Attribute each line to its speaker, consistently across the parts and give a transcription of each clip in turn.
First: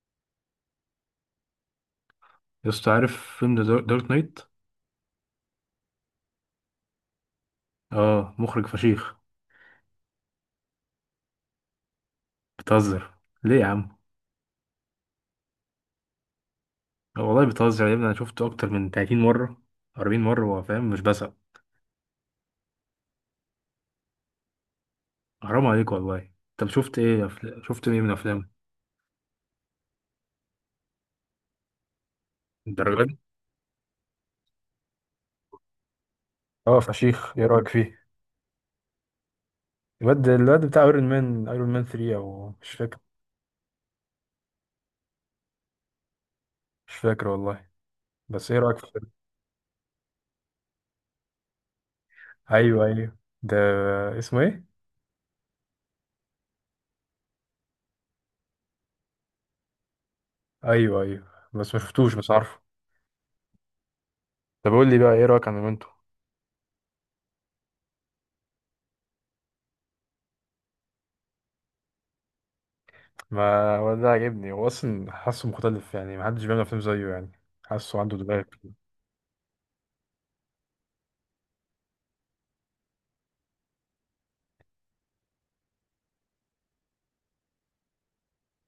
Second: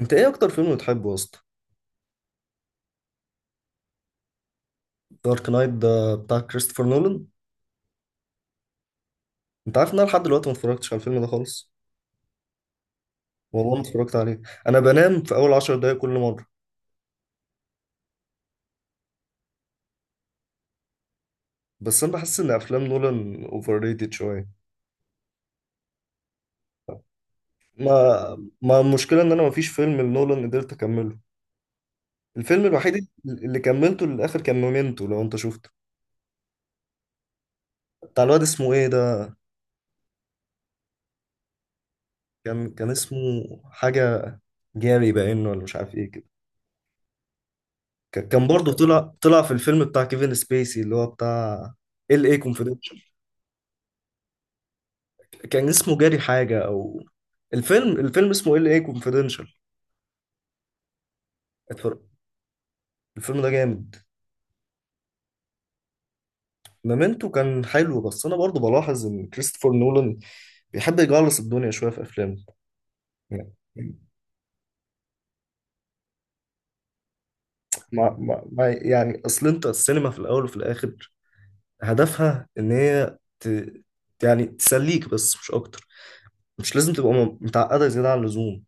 Speaker 1: انت ايه اكتر فيلم بتحبه يا اسطى؟
Speaker 2: يا اسطى عارف فيلم ذا دارك نايت.
Speaker 1: دارك نايت ده بتاع كريستوفر نولان.
Speaker 2: اه مخرج فشيخ.
Speaker 1: انت عارف ان انا لحد دلوقتي ما اتفرجتش على الفيلم ده خالص.
Speaker 2: بتهزر؟ ليه يا
Speaker 1: والله ما
Speaker 2: عم؟
Speaker 1: اتفرجت عليه. انا بنام في اول 10 دقايق كل مره.
Speaker 2: آه والله بتهزر يا ابني، انا شفته اكتر من 30 مره، 40 مره. هو فاهم مش بسق.
Speaker 1: بس انا بحس ان افلام نولان اوفر ريتد شويه.
Speaker 2: حرام عليك والله. طب شفت ايه شفت
Speaker 1: ما
Speaker 2: ايه من افلام
Speaker 1: ما المشكله ان انا ما فيش فيلم لنولان قدرت اكمله. الفيلم
Speaker 2: الدرجه
Speaker 1: الوحيد
Speaker 2: دي؟
Speaker 1: اللي كملته للاخر كان مومنتو لو انت شفته.
Speaker 2: اه فشيخ. ايه رايك فيه؟
Speaker 1: بتاع الواد اسمه ايه ده؟
Speaker 2: الواد بتاع ايرون مان، ايرون مان 3 او
Speaker 1: كان
Speaker 2: مش
Speaker 1: كان
Speaker 2: فاكر.
Speaker 1: اسمه حاجه، جاري باين ولا مش عارف ايه كده.
Speaker 2: مش فاكر والله.
Speaker 1: كان
Speaker 2: بس ايه
Speaker 1: برضه
Speaker 2: رايك فيه؟
Speaker 1: طلع في الفيلم بتاع كيفن سبيسي اللي هو بتاع ال اي.
Speaker 2: ايوه ايوه، ده اسمه ايه؟
Speaker 1: كان اسمه جاري حاجة أو... الفيلم اسمه LA Confidential.
Speaker 2: ايوه ايوه بس ما
Speaker 1: اتفرج،
Speaker 2: شفتوش، بس عارفه.
Speaker 1: الفيلم ده جامد.
Speaker 2: طب قول لي بقى ايه رايك عن مومنتو؟
Speaker 1: مومنتو كان حلو، بس أنا برضو بلاحظ إن كريستوفر نولان بيحب يجعلص الدنيا شوية في أفلامه يعني.
Speaker 2: ما هو ده عاجبني، هو اصلا حاسه مختلف يعني، ما حدش بيعمل افلام زيه يعني. حاسه
Speaker 1: ما
Speaker 2: عنده
Speaker 1: ما
Speaker 2: دماغ
Speaker 1: ما
Speaker 2: كده.
Speaker 1: يعني، أصل أنت السينما في الأول وفي الآخر هدفها إن هي يعني تسليك بس مش أكتر. مش لازم تبقى متعقدة زيادة عن اللزوم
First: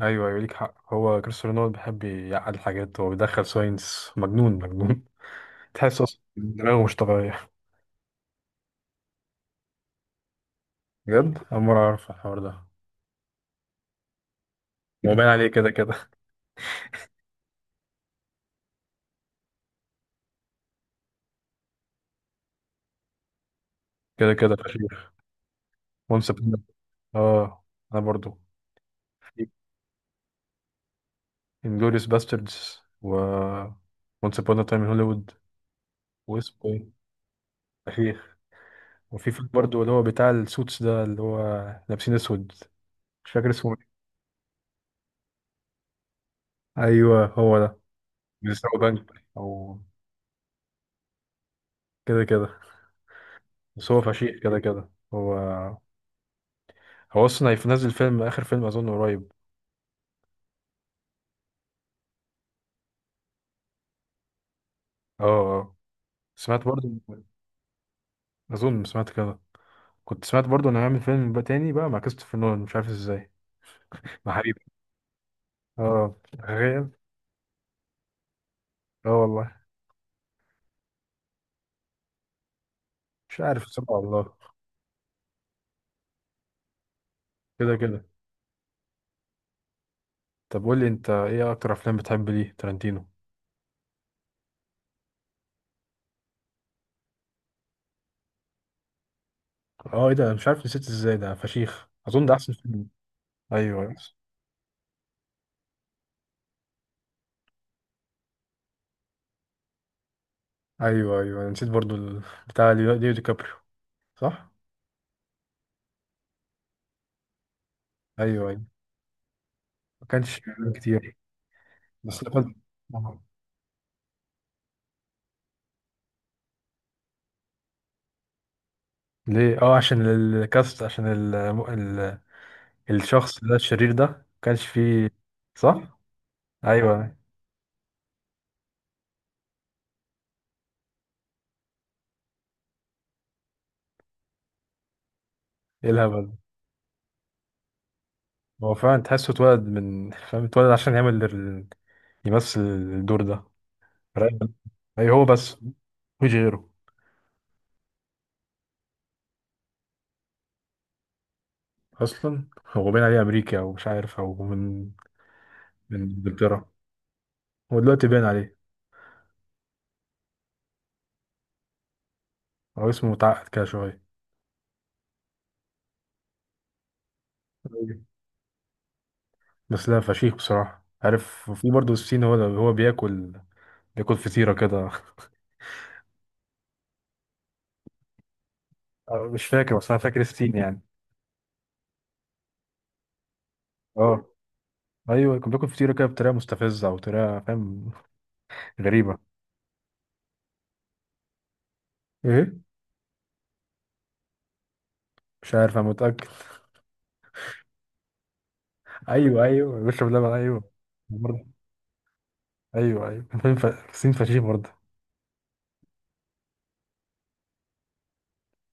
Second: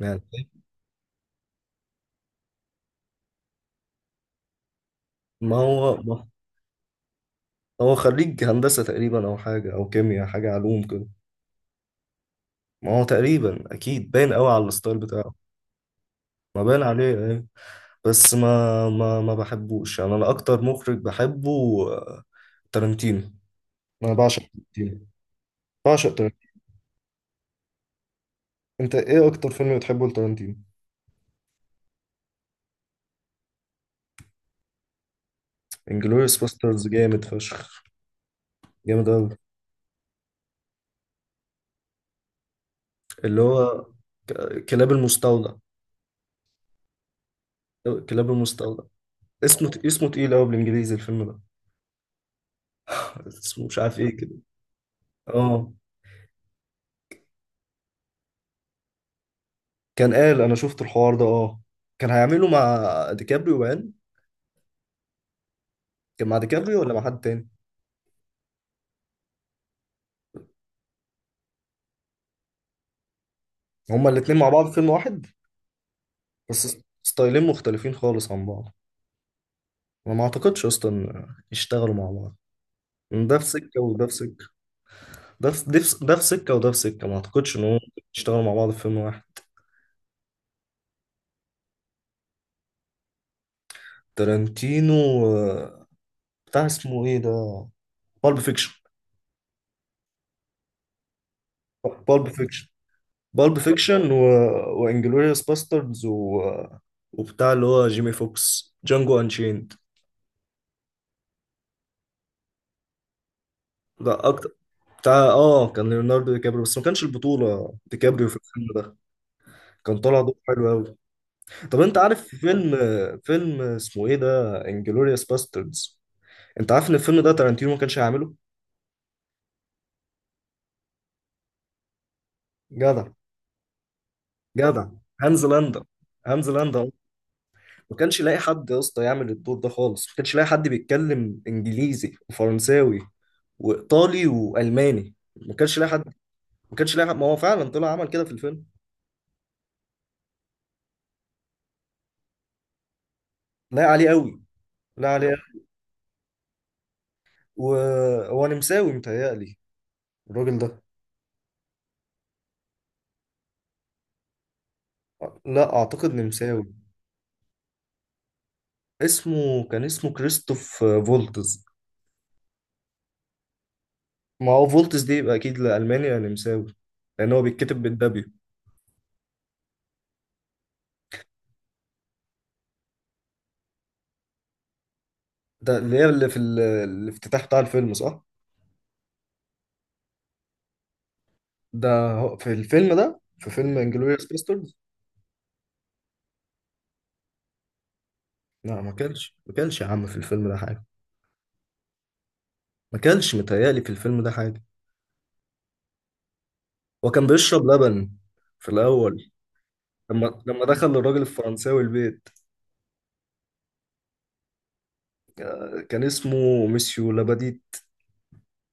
Speaker 1: يعني.
Speaker 2: ايوه، ليك حق. هو كريستيانو رونالدو بيحب يعقد حاجات، هو بيدخل ساينس، مجنون مجنون.
Speaker 1: ما هو
Speaker 2: تحس اصلا
Speaker 1: ما
Speaker 2: دماغه مش طبيعيه.
Speaker 1: هو خريج هندسة تقريبا، أو حاجة أو كيمياء، حاجة علوم كده.
Speaker 2: بجد اول مره اعرف الحوار ده.
Speaker 1: ما هو تقريبا اكيد باين قوي على الستايل
Speaker 2: هو باين
Speaker 1: بتاعه.
Speaker 2: عليه كده كده.
Speaker 1: ما باين عليه ايه. بس ما بحبوش يعني. انا اكتر مخرج بحبه آه، تارانتينو. انا
Speaker 2: كده
Speaker 1: بعشق
Speaker 2: كده
Speaker 1: تارانتينو.
Speaker 2: فشيخ.
Speaker 1: بعشق
Speaker 2: وانس.
Speaker 1: تارانتينو.
Speaker 2: اه انا برضو.
Speaker 1: انت ايه اكتر فيلم بتحبه لتارانتينو؟
Speaker 2: انجلوريوس باستردز و وانس ابون تايم ان هوليوود.
Speaker 1: انجلوريوس
Speaker 2: واسمه
Speaker 1: باسترز
Speaker 2: ايه؟
Speaker 1: جامد فشخ.
Speaker 2: فشيخ.
Speaker 1: جامد قوي.
Speaker 2: وفي فيلم برضو اللي هو بتاع السوتس ده، اللي هو لابسين اسود، مش
Speaker 1: اللي
Speaker 2: فاكر اسمه.
Speaker 1: هو كلاب المستودع.
Speaker 2: ايوه هو ده.
Speaker 1: كلاب
Speaker 2: بيسرقوا
Speaker 1: المستودع.
Speaker 2: بنك
Speaker 1: اسمه
Speaker 2: او
Speaker 1: اسمه تقيل قوي بالانجليزي الفيلم ده.
Speaker 2: كده كده.
Speaker 1: اسمه مش
Speaker 2: بس
Speaker 1: عارف
Speaker 2: هو
Speaker 1: ايه كده.
Speaker 2: فشيخ كده كده هو.
Speaker 1: اه،
Speaker 2: هو اصلا هينزل فيلم، اخر فيلم اظن قريب.
Speaker 1: كان قال انا شفت الحوار ده، اه. كان هيعمله مع ديكابريو باين.
Speaker 2: اه اه.
Speaker 1: كان مع
Speaker 2: سمعت
Speaker 1: ديكابريو
Speaker 2: برضو،
Speaker 1: ولا مع حد تاني؟
Speaker 2: اظن سمعت كده. كنت سمعت برضو انه هيعمل فيلم بقى تاني بقى مع كريستوفر نولان، مش عارف ازاي.
Speaker 1: هما
Speaker 2: مع
Speaker 1: الاتنين مع
Speaker 2: حبيبي.
Speaker 1: بعض فيلم واحد؟
Speaker 2: اه
Speaker 1: بس
Speaker 2: تخيل.
Speaker 1: ستايلين مختلفين خالص عن بعض.
Speaker 2: اه والله.
Speaker 1: انا ما اعتقدش اصلا إن يشتغلوا مع بعض. إن ده
Speaker 2: مش
Speaker 1: في
Speaker 2: عارف،
Speaker 1: سكة
Speaker 2: سبحان
Speaker 1: وده في
Speaker 2: الله.
Speaker 1: سكة. ده في سكة وده في سكة، ما اعتقدش ان
Speaker 2: كده
Speaker 1: هم
Speaker 2: كده.
Speaker 1: يشتغلوا مع بعض في فيلم واحد.
Speaker 2: طب قول لي، انت ايه اكتر افلام بتحب ليه تارانتينو؟
Speaker 1: تارانتينو آه، بتاع اسمه ايه ده؟ بالب فيكشن.
Speaker 2: اه ايه ده، أنا مش عارف نسيت ازاي ده فشيخ، اظن
Speaker 1: بالب
Speaker 2: ده احسن
Speaker 1: فيكشن
Speaker 2: فيلم.
Speaker 1: بالب
Speaker 2: ايوه
Speaker 1: فيكشن و... وانجلوريوس باستردز وبتاع اللي هو جيمي فوكس، جانجو انشيند.
Speaker 2: ايوه. ايوه أنا نسيت برضو بتاع ليو دي كابريو.
Speaker 1: ده اكتر.
Speaker 2: صح.
Speaker 1: بتاع كان ليوناردو دي كابريو، بس ما كانش البطولة دي كابريو في
Speaker 2: ايوه ايوه.
Speaker 1: الفيلم ده. كان
Speaker 2: ما
Speaker 1: طالع دور
Speaker 2: كانش
Speaker 1: حلو
Speaker 2: اعلان
Speaker 1: قوي.
Speaker 2: كتير.
Speaker 1: طب انت
Speaker 2: بس
Speaker 1: عارف
Speaker 2: لقد.
Speaker 1: فيلم، اسمه ايه ده، انجلوريوس باستردز؟ انت عارف ان الفيلم ده تارانتينو ما كانش هيعمله؟
Speaker 2: ليه؟ اه عشان الكاست، عشان ال...
Speaker 1: جدع.
Speaker 2: الشخص ده، الشرير ده، ما كانش
Speaker 1: جدع
Speaker 2: فيه.
Speaker 1: هانز لاندا.
Speaker 2: صح.
Speaker 1: هانز لاندا أهو.
Speaker 2: ايوه أيوه.
Speaker 1: ما كانش لاقي حد يا اسطى يعمل الدور ده خالص، ما كانش لاقي حد بيتكلم انجليزي وفرنساوي وايطالي والماني. ما كانش لاقي
Speaker 2: ايه
Speaker 1: حد،
Speaker 2: الهبل ده؟
Speaker 1: ما كانش لاقي حد، ما هو فعلا طلع عمل كده في الفيلم.
Speaker 2: هو فعلا تحسه اتولد من فاهم، اتولد عشان يعمل يمثل الدور ده.
Speaker 1: لاقي عليه
Speaker 2: رايق.
Speaker 1: قوي.
Speaker 2: اي
Speaker 1: لاقي
Speaker 2: هو
Speaker 1: عليه
Speaker 2: بس،
Speaker 1: قوي.
Speaker 2: مفيش غيره.
Speaker 1: وهو نمساوي متهيألي الراجل ده،
Speaker 2: اصلا هو باين عليه امريكا او مش عارف، او من
Speaker 1: لا
Speaker 2: من
Speaker 1: اعتقد نمساوي.
Speaker 2: انجلترا. هو دلوقتي باين عليه.
Speaker 1: كان اسمه كريستوف فولتز.
Speaker 2: هو اسمه متعقد كده شويه.
Speaker 1: ما هو فولتز دي يبقى اكيد لالماني أو نمساوي، لان هو بيتكتب بالدبليو.
Speaker 2: بس لا فشيخ، بصراحة عارف في برضه الصين؟ هو بياكل، بياكل فطيرة كده.
Speaker 1: ده اللي هي اللي في الافتتاح بتاع الفيلم، صح؟
Speaker 2: أه، مش فاكر بس أنا فاكر الصين يعني.
Speaker 1: في الفيلم ده، في فيلم
Speaker 2: اه
Speaker 1: انجلوريوس باستردز.
Speaker 2: أيوه، كان بياكل فطيرة كده بطريقة مستفزة، أو طريقة فاهم.
Speaker 1: لا ما
Speaker 2: غريبة.
Speaker 1: كانش ما كانش يا عم في الفيلم ده حاجه.
Speaker 2: إيه.
Speaker 1: ما كانش متهيألي في الفيلم ده حاجه.
Speaker 2: مش عارف أنا متأكد.
Speaker 1: هو كان بيشرب لبن في الاول،
Speaker 2: أيوه أيوه، بيشرب لبن
Speaker 1: لما
Speaker 2: أيوه.
Speaker 1: دخل الراجل
Speaker 2: برضه.
Speaker 1: الفرنساوي البيت.
Speaker 2: أيوه أيوه. فاهم الصين فشيخ برضه.
Speaker 1: كان اسمه ميسيو لاباديت.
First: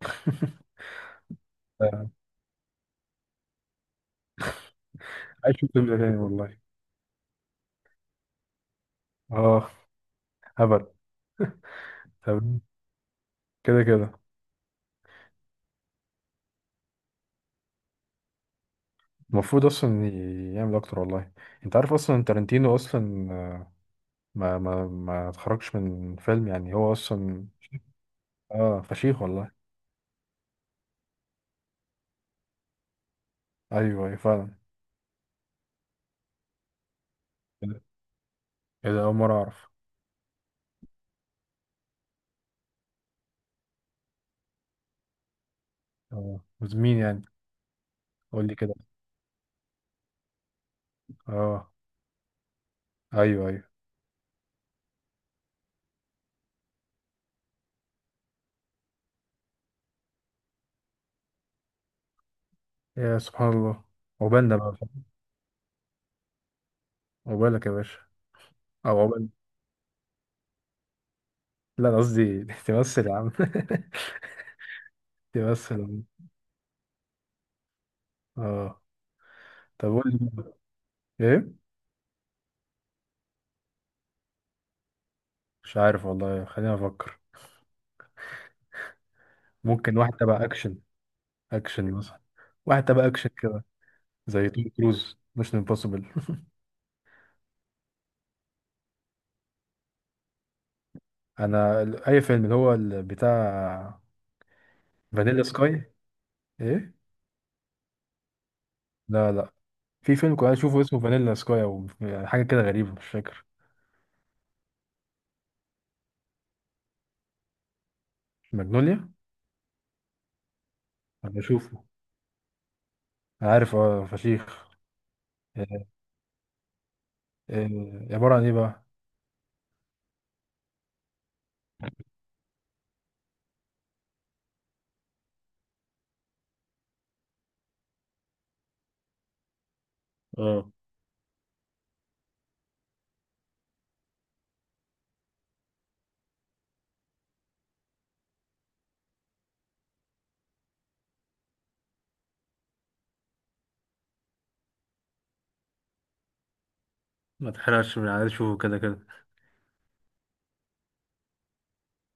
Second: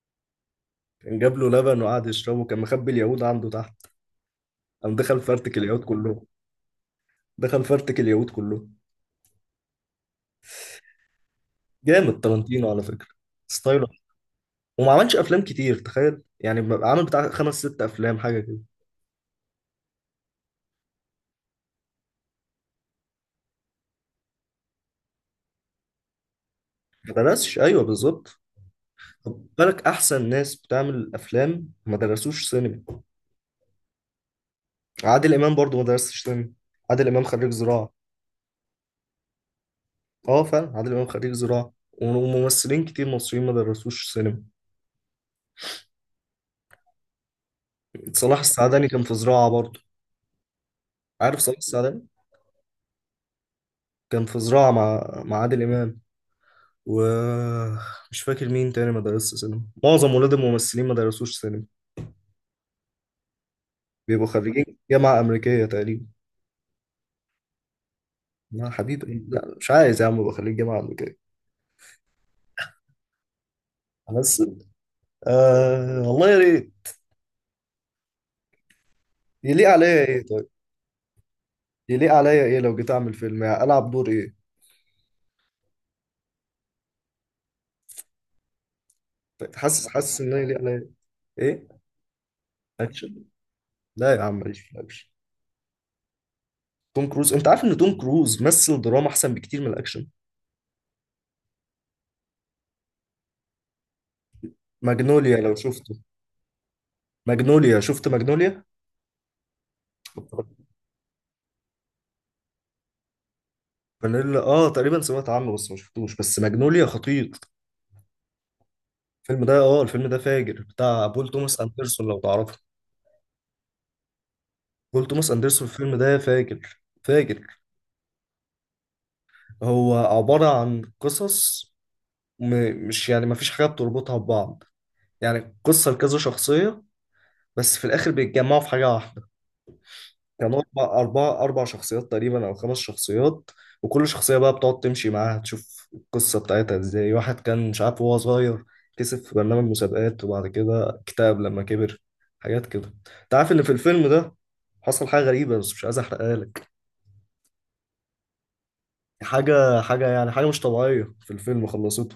Speaker 1: كان جاب له لبن وقعد
Speaker 2: آه.
Speaker 1: يشربه، كان مخبي اليهود عنده تحت. قام دخل
Speaker 2: عايش
Speaker 1: فرتك
Speaker 2: في
Speaker 1: اليهود
Speaker 2: فيلم تاني
Speaker 1: كلهم.
Speaker 2: والله.
Speaker 1: دخل فرتك اليهود كله.
Speaker 2: اه. هبل.
Speaker 1: جامد
Speaker 2: طب.
Speaker 1: تارانتينو على فكرة،
Speaker 2: كده
Speaker 1: ستايله.
Speaker 2: كده.
Speaker 1: وما عملش افلام كتير تخيل، يعني عامل بتاع خمس ست افلام حاجة كده.
Speaker 2: المفروض اصلا يعمل اكتر والله. انت عارف اصلا تارانتينو اصلا ما اتخرجش من فيلم يعني، هو
Speaker 1: ما
Speaker 2: اصلا.
Speaker 1: درسش، ايوه بالظبط.
Speaker 2: اه فشيخ
Speaker 1: خد
Speaker 2: والله.
Speaker 1: بالك، احسن ناس بتعمل افلام ما درسوش سينما.
Speaker 2: ايوه ايوه فعلا.
Speaker 1: عادل امام برضو ما درسش سينما. عادل امام خريج زراعة.
Speaker 2: ايه ده، اول مره اعرف.
Speaker 1: اه فعلا، عادل امام خريج زراعة. وممثلين كتير مصريين ما درسوش سينما.
Speaker 2: اه. مين يعني؟
Speaker 1: صلاح
Speaker 2: قول لي كده.
Speaker 1: السعداني كان في زراعة برضو. عارف صلاح
Speaker 2: اه.
Speaker 1: السعداني؟
Speaker 2: ايوه ايوه.
Speaker 1: كان في زراعة مع عادل امام. ومش فاكر مين تاني ما درسش سينما. معظم ولاد الممثلين ما درسوش سينما،
Speaker 2: يا سبحان الله.
Speaker 1: بيبقوا
Speaker 2: عقبالنا
Speaker 1: خريجين
Speaker 2: بقى.
Speaker 1: جامعة أمريكية تقريبا.
Speaker 2: عقبالك يا باشا.
Speaker 1: لا
Speaker 2: او
Speaker 1: حبيبي،
Speaker 2: عقبال.
Speaker 1: لا، مش عايز يا عم أبقى خريج جامعة أمريكية.
Speaker 2: لا أنا قصدي، تمثل يا عم.
Speaker 1: أمثل؟
Speaker 2: تمثل يا
Speaker 1: آه
Speaker 2: عم.
Speaker 1: والله يا ريت.
Speaker 2: اه.
Speaker 1: يليق
Speaker 2: طب قول
Speaker 1: عليا إيه
Speaker 2: لي
Speaker 1: طيب؟
Speaker 2: ايه.
Speaker 1: يليق عليا إيه لو جيت أعمل فيلم، يعني ألعب دور إيه؟
Speaker 2: مش عارف والله، خليني افكر.
Speaker 1: طيب، حاسس
Speaker 2: ممكن واحد
Speaker 1: حاسس إن أنا
Speaker 2: تبع
Speaker 1: يليق
Speaker 2: اكشن.
Speaker 1: عليا إيه.
Speaker 2: اكشن مثلا، واحد تبع
Speaker 1: أكشن؟
Speaker 2: اكشن كده.
Speaker 1: لا يا عم
Speaker 2: زي
Speaker 1: ماليش
Speaker 2: توم
Speaker 1: في الأكشن.
Speaker 2: كروز، مش امبوسيبل.
Speaker 1: توم كروز، أنت عارف إن توم كروز مثل دراما أحسن بكتير من الأكشن.
Speaker 2: انا اي فيلم اللي هو بتاع
Speaker 1: ماجنوليا
Speaker 2: فانيلا
Speaker 1: لو
Speaker 2: سكاي.
Speaker 1: شفته.
Speaker 2: ايه.
Speaker 1: ماجنوليا، شفت ماجنوليا؟
Speaker 2: لا لا، في فيلم كنت اشوفه اسمه فانيلا سكاي، او حاجه كده غريبه، مش فاكر.
Speaker 1: فانيلا، تقريبا سمعت عنه بس ما شفتوش، بس ماجنوليا خطير.
Speaker 2: ماجنوليا.
Speaker 1: الفيلم ده، الفيلم ده فاجر، بتاع بول
Speaker 2: انا
Speaker 1: توماس
Speaker 2: بشوفه،
Speaker 1: اندرسون لو تعرفه.
Speaker 2: انا عارف اه فشيخ.
Speaker 1: بول توماس اندرسون،
Speaker 2: إيه.
Speaker 1: الفيلم ده فاجر فاجر.
Speaker 2: إيه عباره عن ايه بقى؟
Speaker 1: هو عبارة عن قصص، م... مش يعني، ما فيش حاجة بتربطها ببعض. يعني قصة لكذا شخصية، بس في الآخر بيتجمعوا في حاجة واحدة. كانوا
Speaker 2: اه.
Speaker 1: أربع شخصيات تقريبا أو خمس شخصيات. وكل شخصية بقى بتقعد تمشي معاها، تشوف القصة بتاعتها إزاي. واحد كان مش عارف وهو صغير، كسب في برنامج مسابقات وبعد كده اكتئب لما كبر، حاجات كده. أنت عارف إن في الفيلم ده حصل حاجة غريبة، بس مش عايز أحرقها لك.
Speaker 2: ما تحرقش، من عايز اشوفه كده كده.
Speaker 1: حاجة يعني، حاجة مش طبيعية في الفيلم خلصته.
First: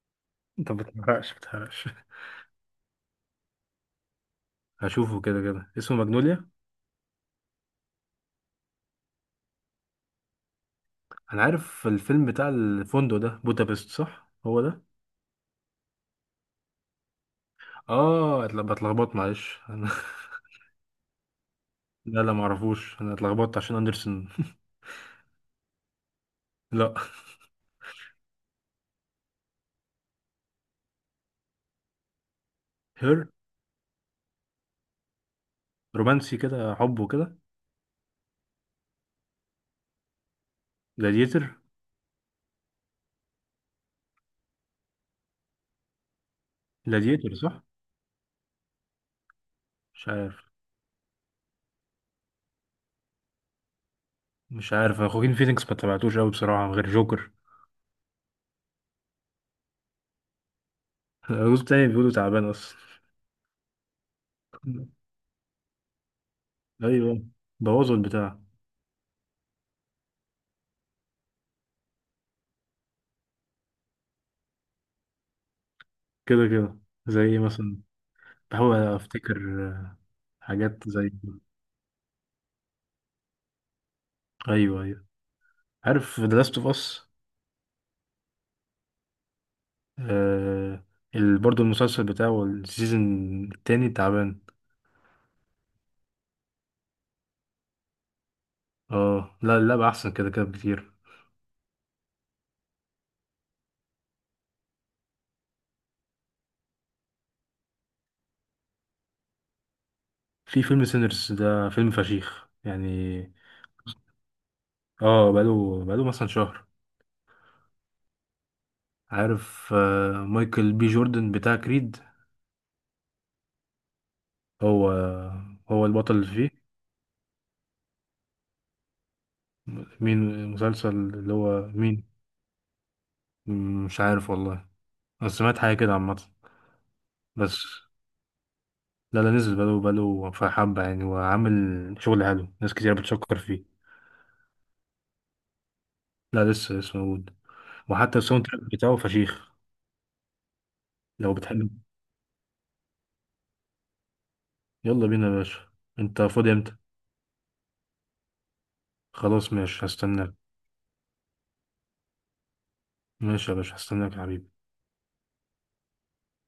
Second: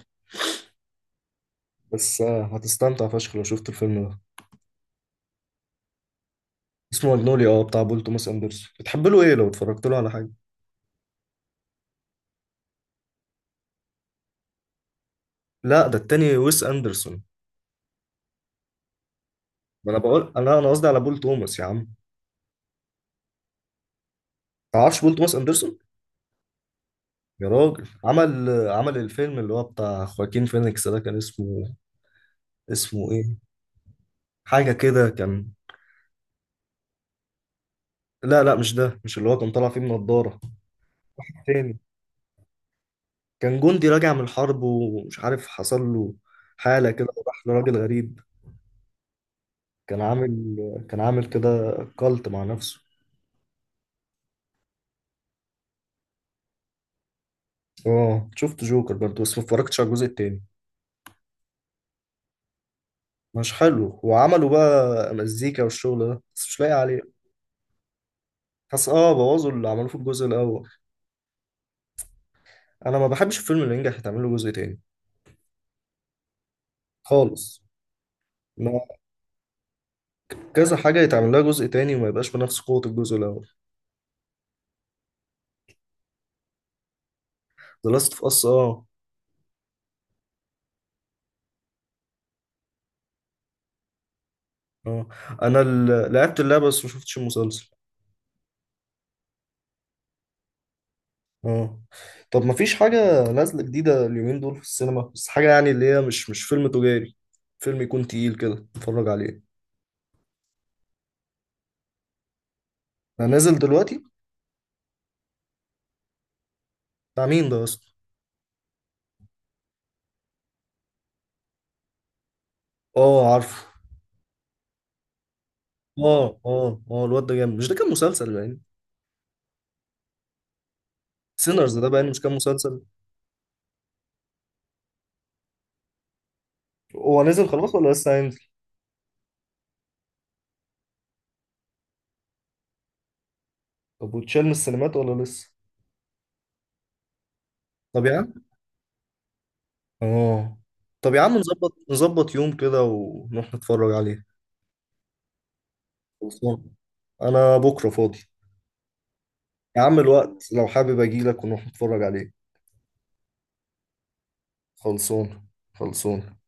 Speaker 2: انت ما بتحرقش ما بتحرقش.
Speaker 1: بس هتستمتع فشخ لو شفت الفيلم ده.
Speaker 2: هشوفه كده كده اسمه ماجنوليا.
Speaker 1: اسمه ماجنوليا، بتاع بول توماس اندرسون. بتحب له ايه لو اتفرجت له على حاجة؟
Speaker 2: انا عارف الفيلم بتاع الفندق ده بودابست، صح هو ده؟
Speaker 1: لا ده التاني، ويس اندرسون.
Speaker 2: اه بتلخبط، معلش انا.
Speaker 1: ما انا بقول، انا قصدي على بول توماس يا عم.
Speaker 2: لا لا ما اعرفوش، انا اتلخبطت عشان اندرسون.
Speaker 1: تعرفش بول توماس اندرسون؟
Speaker 2: لا.
Speaker 1: يا راجل، عمل الفيلم اللي هو بتاع خواكين فينيكس ده. كان اسمه
Speaker 2: هير.
Speaker 1: ايه، حاجه كده كان.
Speaker 2: رومانسي كده، حب وكده.
Speaker 1: لا، لا، مش ده، مش اللي هو كان طالع فيه من نضاره.
Speaker 2: جلاديتر.
Speaker 1: تاني، كان جندي راجع من الحرب ومش عارف حصل له حاله كده،
Speaker 2: جلاديتر
Speaker 1: وراح
Speaker 2: صح.
Speaker 1: لراجل غريب. كان
Speaker 2: مش عارف.
Speaker 1: عامل كان عامل كده، كالت مع نفسه.
Speaker 2: مش عارف أنا خواكين فينيكس ما تابعتوش قوي بصراحة، غير جوكر.
Speaker 1: اه شفت جوكر برضه، بس ما اتفرجتش على الجزء التاني.
Speaker 2: الجزء التاني بيقولوا تعبان أصلا.
Speaker 1: مش حلو، وعملوا بقى مزيكا والشغل ده، بس مش لاقي عليه.
Speaker 2: أيوه. بوظوا البتاع.
Speaker 1: حس، بوظوا اللي عملوه في الجزء الاول. انا ما بحبش الفيلم اللي ينجح يتعمل له جزء تاني
Speaker 2: كده كده. زي إيه
Speaker 1: خالص.
Speaker 2: مثلا؟ بحاول
Speaker 1: ما
Speaker 2: أفتكر. آه.
Speaker 1: كذا
Speaker 2: حاجات
Speaker 1: حاجه
Speaker 2: زي.
Speaker 1: يتعمل لها جزء تاني وما يبقاش بنفس قوه الجزء الاول.
Speaker 2: أيوه أيوه، عارف ذا لاست أوف أس؟
Speaker 1: The Last of Us، اه.
Speaker 2: برضه المسلسل بتاعه السيزون التاني تعبان.
Speaker 1: اه. انا لعبت اللعبه بس ما شفتش المسلسل.
Speaker 2: اه. لا اللعبة أحسن كده كده بكتير.
Speaker 1: اه. طب ما فيش حاجه نازله جديده اليومين دول في السينما، بس حاجه يعني اللي هي مش فيلم تجاري، فيلم يكون تقيل كده اتفرج عليه.
Speaker 2: في فيلم سينرز، ده فيلم فشيخ يعني.
Speaker 1: انا نازل دلوقتي.
Speaker 2: اه بقاله مثلا شهر.
Speaker 1: بتاع مين ده اصلا؟
Speaker 2: عارف آه، مايكل بي جوردن بتاع كريد.
Speaker 1: اه عارفه.
Speaker 2: هو هو البطل اللي
Speaker 1: اه
Speaker 2: فيه.
Speaker 1: اه اه، الواد ده جامد. مش ده كان مسلسل يعني؟
Speaker 2: مين المسلسل، اللي هو
Speaker 1: سينرز ده بقى
Speaker 2: مين؟
Speaker 1: مش كان مسلسل؟
Speaker 2: مم، مش عارف والله. بس سمعت حاجة كده عامة.
Speaker 1: هو نزل
Speaker 2: بس.
Speaker 1: خلاص ولا لسه هينزل؟
Speaker 2: لا لا نزل، بقاله في حبة يعني، وعامل شغل حلو، ناس كتير بتشكر فيه.
Speaker 1: طب وتشال من السينمات ولا لسه؟
Speaker 2: لا لسه، لسه موجود.
Speaker 1: طب يا
Speaker 2: وحتى
Speaker 1: عم،
Speaker 2: الساوند تراك بتاعه فشيخ.
Speaker 1: اه
Speaker 2: لو بتحب،
Speaker 1: نظبط يوم كده ونروح نتفرج عليه.
Speaker 2: يلا بينا يا باشا. انت فاضي
Speaker 1: خلصان.
Speaker 2: امتى؟
Speaker 1: انا بكره فاضي.
Speaker 2: خلاص
Speaker 1: يا
Speaker 2: ماشي،
Speaker 1: عم
Speaker 2: هستناك.
Speaker 1: الوقت لو حابب اجي لك ونروح نتفرج عليه.
Speaker 2: ماشي يا باشا، هستناك يا حبيبي.
Speaker 1: خلصان خلصان.